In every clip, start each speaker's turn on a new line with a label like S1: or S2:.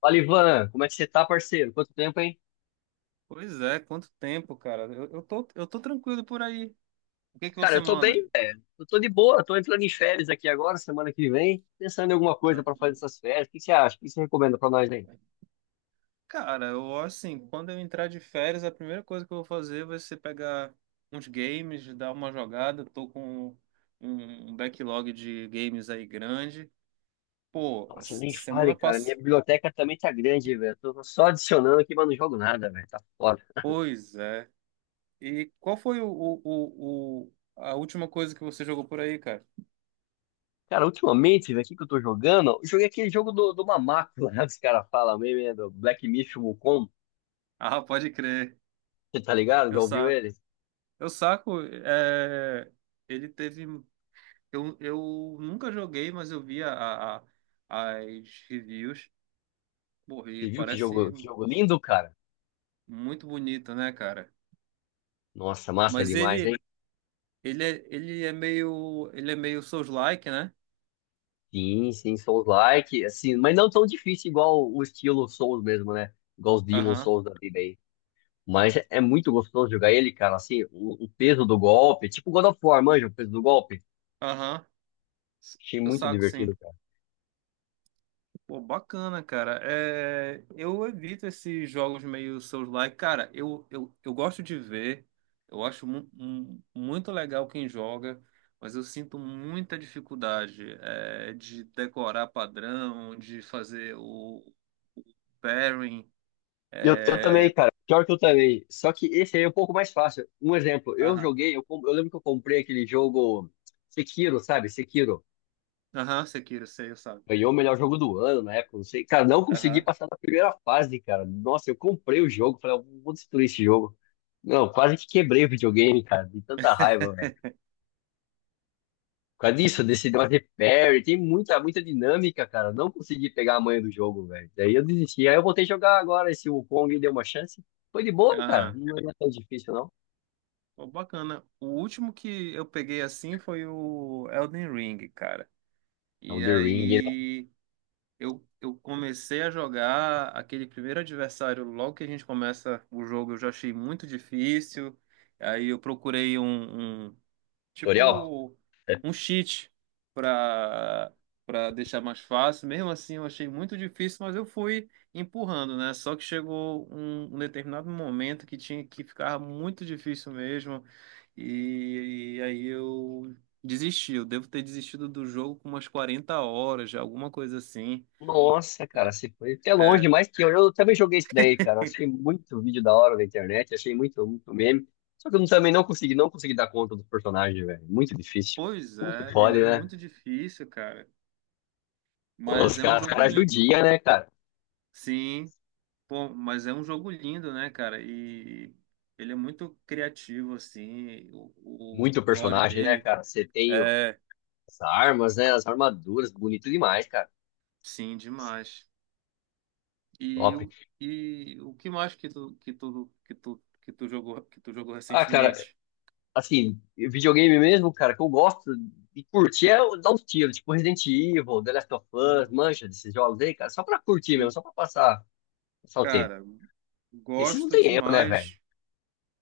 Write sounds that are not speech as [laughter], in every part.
S1: Fala, Ivan, como é que você tá, parceiro? Quanto tempo, hein?
S2: Pois é, quanto tempo, cara. Eu tô tranquilo por aí. O que que
S1: Cara,
S2: você
S1: eu tô
S2: manda?
S1: bem, velho. Eu tô de boa, tô entrando em férias aqui agora, semana que vem, pensando em alguma coisa
S2: Ah.
S1: pra fazer essas férias. O que você acha? O que você recomenda pra nós aí?
S2: Cara, eu assim, quando eu entrar de férias, a primeira coisa que eu vou fazer vai ser pegar uns games, dar uma jogada. Tô com um backlog de games aí grande. Pô,
S1: Nossa, nem
S2: semana
S1: fale, cara. Minha
S2: passada.
S1: biblioteca também tá grande, velho. Tô só adicionando aqui, mas não jogo nada, velho. Tá foda.
S2: Pois é. E qual foi a última coisa que você jogou por aí, cara?
S1: Cara, ultimamente, velho, o que que eu tô jogando? Eu joguei aquele jogo do Mamaco, [laughs] lá, os caras falam mesmo, né? Do Black Myth Wukong.
S2: Ah, pode crer.
S1: Você tá ligado? Já
S2: Eu
S1: ouviu
S2: saco.
S1: ele?
S2: Eu saco. Ele teve. Eu nunca joguei, mas eu vi a- as reviews. Pô, e
S1: Você viu
S2: parece
S1: que jogo lindo, cara?
S2: muito bonito, né, cara?
S1: Nossa, massa
S2: Mas
S1: demais, hein?
S2: ele, ele é, ele é meio Souls-like, né?
S1: Sim, sim, Souls-like, assim, mas não tão difícil igual o estilo Souls mesmo, né? Igual os Demon
S2: Aham,
S1: Souls da vida aí. Mas é muito gostoso jogar ele, cara, assim, o peso do golpe, tipo God of War, manja, o peso do golpe.
S2: aham.
S1: Achei
S2: Eu
S1: muito
S2: saco, sim.
S1: divertido, cara.
S2: Pô, bacana, cara. É, eu evito esses jogos meio Souls-like. Cara, eu gosto de ver, eu acho muito legal quem joga, mas eu sinto muita dificuldade de decorar padrão, de fazer o pairing.
S1: Eu também,
S2: É...
S1: cara, pior que eu também. Só que esse aí é um pouco mais fácil. Um exemplo, eu
S2: Aham,
S1: joguei, eu lembro que eu comprei aquele jogo Sekiro, sabe? Sekiro.
S2: aham, Sekiro, sei, eu sabe.
S1: Ganhou o melhor jogo do ano na época, não sei. Cara, não consegui
S2: Aham,
S1: passar da primeira fase, cara. Nossa, eu comprei o jogo, falei, eu vou destruir esse jogo. Não, quase que quebrei o videogame, cara, de tanta raiva, velho. Por causa disso, desse negócio de repair, tem muita dinâmica, cara. Não consegui pegar a manha do jogo, velho. Daí eu desisti. Aí eu voltei a jogar agora esse Wukong e deu uma chance. Foi de boa, cara.
S2: aham.
S1: Não é tão difícil, não.
S2: Pô, bacana. O último que eu peguei assim foi o Elden Ring, cara.
S1: É o
S2: E
S1: The Ring, né?
S2: aí. Eu comecei a jogar aquele primeiro adversário, logo que a gente começa o jogo, eu já achei muito difícil. Aí eu procurei
S1: Tutorial?
S2: tipo um cheat para para deixar mais fácil. Mesmo assim, eu achei muito difícil, mas eu fui empurrando, né? Só que chegou um determinado momento que tinha que ficar muito difícil mesmo. E aí eu desisti. Eu devo ter desistido do jogo com umas 40 horas, já, alguma coisa assim.
S1: Nossa, cara, você foi até
S2: É,
S1: longe, mais que eu. Eu também joguei isso daí, cara. Eu achei muito vídeo da hora na internet, achei muito, muito meme. Só que eu também não consegui, não consegui dar conta dos personagens, velho. Muito difícil.
S2: pois
S1: Como que
S2: é, ele
S1: pode,
S2: é
S1: né?
S2: muito difícil, cara. Mas é um
S1: Os
S2: jogo
S1: caras
S2: lindo.
S1: judiam, né, cara?
S2: Sim, pô, mas é um jogo lindo, né, cara? E ele é muito criativo, assim. O
S1: Muito
S2: lore
S1: personagem, né,
S2: dele
S1: cara? Você tem
S2: é,
S1: as armas, né? As armaduras, bonito demais, cara.
S2: sim, demais. E,
S1: Top.
S2: o- e o que mais que tu jogou
S1: Ah, cara,
S2: recentemente?
S1: assim, videogame mesmo, cara, que eu gosto de curtir é dar uns tiros, tipo Resident Evil, The Last of Us,
S2: Aham.
S1: mancha desses jogos aí, cara, só pra curtir mesmo, só pra passar. Passar o tempo.
S2: Cara,
S1: Esses não
S2: gosto
S1: tem erro, né, velho?
S2: demais.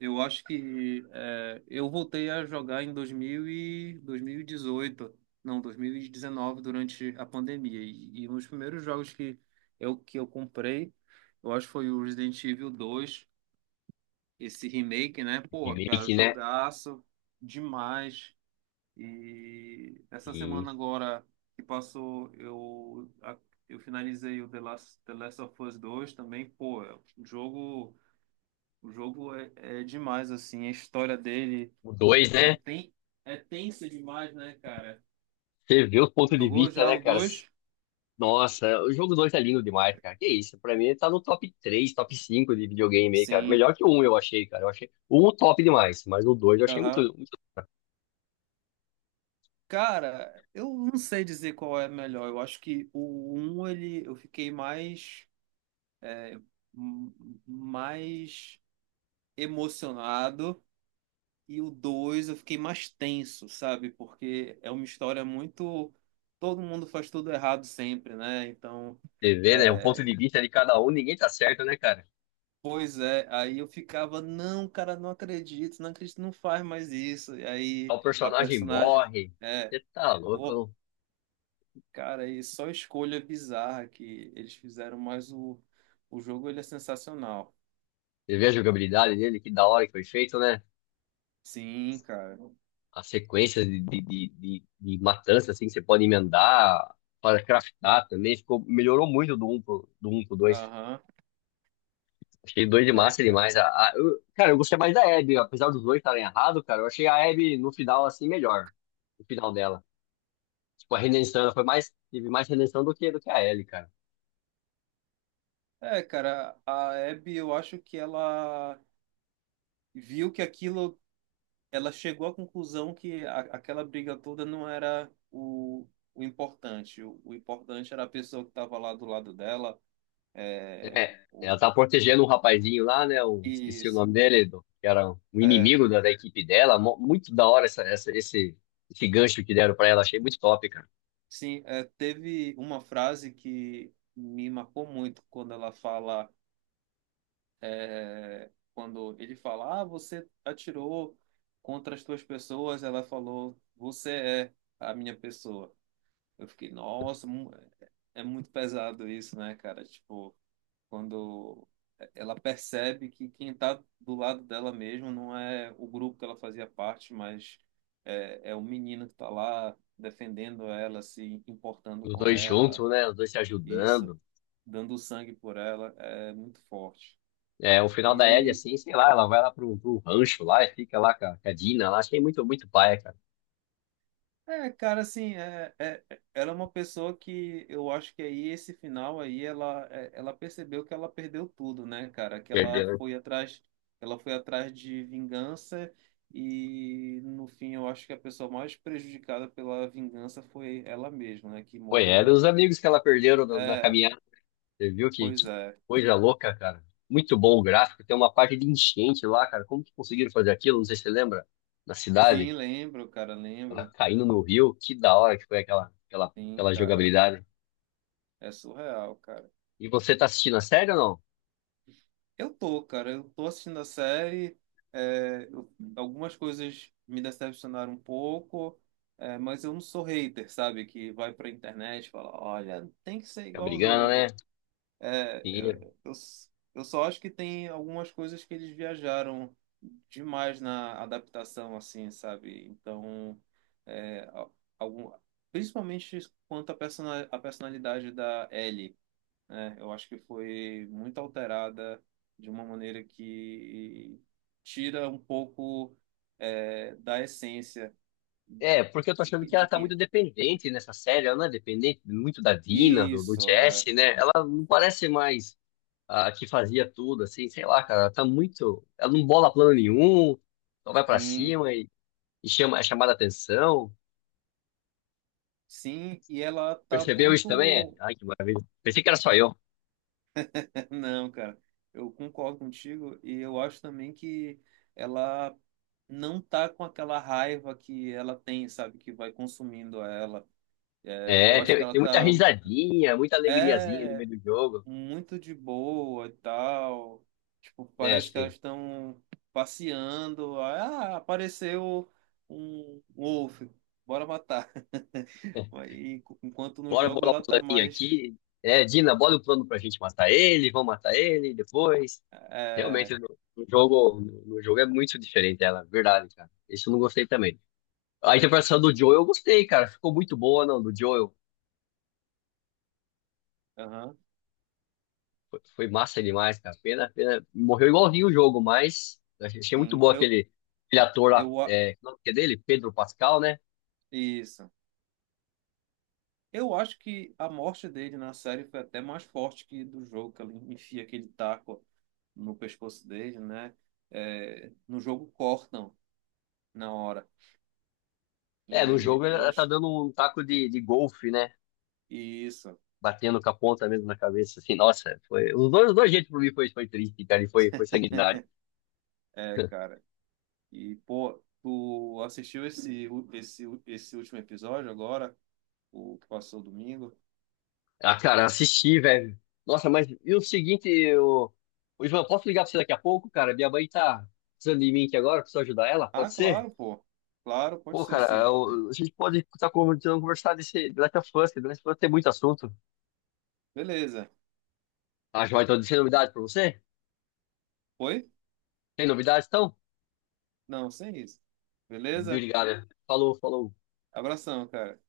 S2: Eu acho que eu voltei a jogar em 2000 e 2018, não, 2019, durante a pandemia. E um dos primeiros jogos que eu comprei, eu acho que foi o Resident Evil 2, esse remake, né? Pô, cara,
S1: Remake, né?
S2: jogaço demais. E essa
S1: Sim.
S2: semana agora que passou, eu finalizei o The Last of Us 2 também. Pô, é um jogo. O jogo é demais, assim, a história dele
S1: O dois
S2: é,
S1: né?
S2: ten... é tensa demais, né, cara?
S1: Você vê os
S2: Tu
S1: pontos de
S2: Jogou
S1: vista,
S2: já
S1: né,
S2: o
S1: cara?
S2: dois?
S1: Nossa, o jogo 2 tá lindo demais, cara. Que isso? Pra mim, ele tá no top 3 top 5 de videogame aí, cara.
S2: Sim.
S1: Melhor que o 1, eu achei, cara. Eu achei o 1 top demais, mas o 2 eu achei muito,
S2: Aham.
S1: muito...
S2: Cara, eu não sei dizer qual é melhor. Eu acho que o um ele, eu fiquei mais emocionado e o 2 eu fiquei mais tenso, sabe? Porque é uma história muito... Todo mundo faz tudo errado sempre, né? Então...
S1: Você vê, né? O ponto
S2: é,
S1: de vista de cada um, ninguém tá certo, né, cara?
S2: Pois é, aí eu ficava, não, cara, não acredito, não acredito, não faz mais isso. E aí
S1: O
S2: a
S1: personagem
S2: personagem,
S1: morre.
S2: é,
S1: Você tá
S2: pô,
S1: louco.
S2: cara, e só escolha bizarra que eles fizeram, mas o jogo ele é sensacional.
S1: Você vê a jogabilidade dele, que da hora que foi feito, né?
S2: Sim, cara.
S1: A sequência de matança, assim, que você pode emendar para craftar também. Ficou, melhorou muito do um pro dois.
S2: Aham.
S1: Achei dois de
S2: É,
S1: massa
S2: cara.
S1: demais. Cara, eu gostei mais da Abby, apesar dos dois estarem errados, cara. Eu achei a Abby no final, assim, melhor. No final dela. Tipo, a redenção, ela foi mais, teve mais redenção do que a Ellie, cara.
S2: É, cara, a Abby, eu acho que ela viu que aquilo, ela chegou à conclusão aquela briga toda não era o importante. O importante era a pessoa que estava lá do lado dela. É,
S1: É, ela
S2: o-
S1: tá protegendo um rapazinho lá, né? Eu esqueci o
S2: Isso.
S1: nome dele, que era um
S2: É,
S1: inimigo da equipe dela. Muito da hora esse gancho que deram pra ela. Achei muito top, cara.
S2: sim, teve uma frase que me marcou muito quando ela fala, quando ele fala, ah, você atirou contra as tuas pessoas, ela falou, você é a minha pessoa. Eu fiquei, nossa, é é muito pesado isso, né, cara? Tipo, quando ela percebe que quem está do lado dela mesmo não é o grupo que ela fazia parte, mas é o menino que está lá defendendo ela, se importando
S1: Os
S2: com
S1: dois
S2: ela,
S1: juntos, né? Os dois se
S2: e isso,
S1: ajudando.
S2: dando sangue por ela, é muito forte.
S1: É, o final
S2: E
S1: da Ellie,
S2: aí
S1: assim, sei lá, ela vai lá pro rancho lá e fica lá com com a Dina lá. Achei muito, muito paia, cara.
S2: Cara, assim, ela é uma pessoa que eu acho que aí esse final aí ela percebeu que ela perdeu tudo, né, cara? Que ela
S1: Perdeu, né?
S2: foi atrás, ela foi atrás de vingança e no fim eu acho que a pessoa mais prejudicada pela vingança foi ela mesma, né? Que
S1: Foi, é, eram
S2: morreram.
S1: os amigos que ela perderam na
S2: É,
S1: caminhada. Você viu
S2: pois
S1: que
S2: é.
S1: coisa louca, cara. Muito bom o gráfico. Tem uma parte de enchente lá, cara. Como que conseguiram fazer aquilo? Não sei se você lembra. Na
S2: Sim,
S1: cidade,
S2: lembro, cara,
S1: ela
S2: lembro.
S1: caindo no rio. Que da hora que foi
S2: Sim,
S1: aquela
S2: cara.
S1: jogabilidade.
S2: É surreal, cara.
S1: E você tá assistindo a série ou não?
S2: Eu tô assistindo a série. é, eu- Algumas coisas me decepcionaram um pouco, mas eu não sou hater, sabe? Que vai pra internet e fala: olha, tem que ser
S1: Tá
S2: igual o
S1: brigando, né?
S2: jogo. É,
S1: Sim,
S2: eu, eu, s- eu só acho que tem algumas coisas que eles viajaram demais na adaptação, assim, sabe? Então, é, a- algum, principalmente quanto à personalidade da Ellie. É, eu acho que foi muito alterada de uma maneira que tira um pouco da essência
S1: é, porque eu tô achando que ela
S2: de
S1: tá
S2: quem.
S1: muito dependente nessa série. Ela não é dependente muito da Dina, do
S2: Isso,
S1: Jesse, né? Ela não parece mais a que fazia tudo, assim, sei lá, cara. Ela tá muito. Ela não bola plano nenhum, só vai pra
S2: sim,
S1: cima e chama, é chamada atenção.
S2: sim, e ela tá
S1: Percebeu isso também? É,
S2: muito.
S1: ai, que maravilha. Pensei que era só eu.
S2: [laughs] Não, cara, eu concordo contigo e eu acho também que ela não tá com aquela raiva que ela tem, sabe, que vai consumindo ela. É, eu
S1: É,
S2: acho que
S1: tem,
S2: ela
S1: tem muita
S2: tá.
S1: risadinha, muita alegriazinha no
S2: É.
S1: meio do jogo,
S2: Muito de boa e tal. Tipo,
S1: né?
S2: parece
S1: Acho
S2: que
S1: que
S2: elas estão passeando. Ah, apareceu um wolf, bora matar. [laughs] E enquanto no
S1: bora
S2: jogo
S1: bolar um
S2: ela tá
S1: planinho
S2: mais.
S1: aqui. É, Dina, bola o plano pra gente matar ele, vamos matar ele depois.
S2: É,
S1: Realmente, no jogo, no jogo é muito diferente ela, verdade, cara. Isso eu não gostei também. A interpretação do Joel eu gostei, cara. Ficou muito boa, não, do Joel.
S2: aham,
S1: Foi, foi massa demais, cara. Pena, pena. Morreu igualzinho o jogo, mas achei achei muito
S2: sim,
S1: bom aquele, aquele ator lá,
S2: eu. a-
S1: é, como é que é dele? Pedro Pascal, né?
S2: Isso. Eu acho que a morte dele na série foi até mais forte que do jogo, que ele enfia aquele taco no pescoço dele, né? É, no jogo cortam na hora.
S1: É, no
S2: E
S1: jogo
S2: eu
S1: ela tá
S2: acho.
S1: dando um taco de golfe, né?
S2: Isso.
S1: Batendo com a ponta mesmo na cabeça, assim, nossa, foi. Os dois jeitos pra mim foi, foi triste, cara, e foi, foi sanguinário.
S2: É,
S1: [laughs]
S2: cara. E, pô, tu assistiu esse último episódio agora? O que passou domingo?
S1: Ah, cara, assisti, velho. Nossa, mas e o seguinte, eu... Ô, Ivan, posso ligar pra você daqui a pouco, cara? Minha mãe tá precisando de mim aqui agora, preciso ajudar ela,
S2: Ah,
S1: pode ser?
S2: claro, pô. Claro, pode
S1: Pô,
S2: ser
S1: cara,
S2: sim.
S1: a gente pode estar comentando, conversar desse The Last of Us, que The Last of Us tem muito assunto.
S2: Beleza.
S1: Ah, joia, então, tem novidade pra você?
S2: Foi?
S1: Tem novidade, então?
S2: Não, sem isso. Beleza?
S1: Obrigado. Falou, falou.
S2: Abração, cara.